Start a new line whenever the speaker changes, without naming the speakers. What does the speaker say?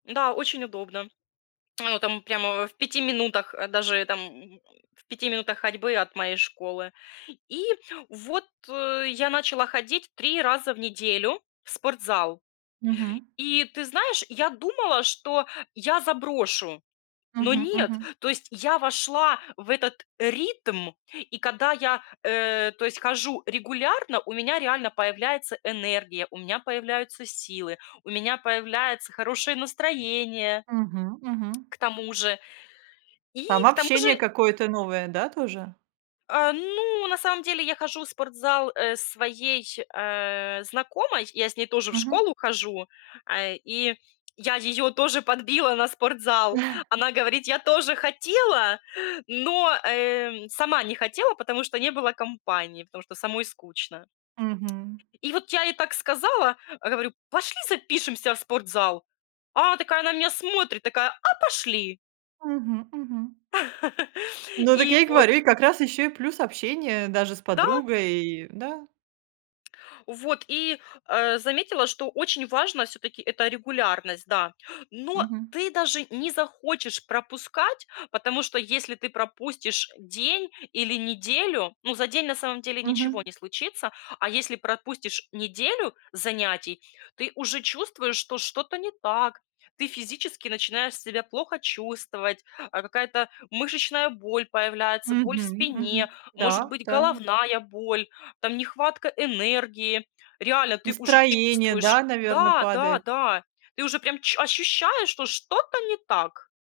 Да, очень удобно. Ну, там прямо в 5 минутах, даже там, м, в 5 минутах ходьбы от моей школы. И вот, э, я начала ходить 3 раза в неделю в спортзал.
Мгм.
И ты знаешь, я думала, что я заброшу, но
Мгм,
нет,
мгм.
то есть я вошла в этот ритм и когда я, э, то есть хожу регулярно, у меня реально появляется энергия, у меня появляются силы, у меня появляется хорошее настроение.
Мгм, мгм.
К тому же и
Там
к тому
общение
же
какое-то новое, да, тоже?
Э, ну, на самом деле, я хожу в спортзал, э, своей, э, знакомой, я с ней тоже в
Мгм.
школу хожу, а, и я её тоже подбила на спортзал. Она говорит: "Я тоже хотела, но, э, сама не хотела, потому что не было компании, потому что самой скучно".
Мгм.
И вот я ей так сказала, говорю: "Пошли, запишемся в спортзал". А она такая на меня смотрит, такая: "А, пошли!"
Мгм, мгм. Ну, так
И
я и
вот
говорю, и как раз еще и плюс общение даже с
Да.
подругой, да.
Вот, и, а, заметила, что очень важно все-таки это регулярность, да, но
Мгм.
ты даже не захочешь пропускать. Потому что, если ты пропустишь день или неделю, ну, за день, на самом деле, ничего
Мгм.
не случится. А если пропустишь неделю занятий, ты уже чувствуешь, что что-то не так. Ты физически начинаешь себя плохо чувствовать: а какая-то мышечная боль появляется, боль в
Мгм, мгм.
спине, может
Да,
быть,
да.
головная боль, там, нехватка энергии. Реально ты уже
Настроение, да,
чувствуешь,
наверно,
да, да,
падает.
да, ты уже прям чу ощущаешь, что что-то не так.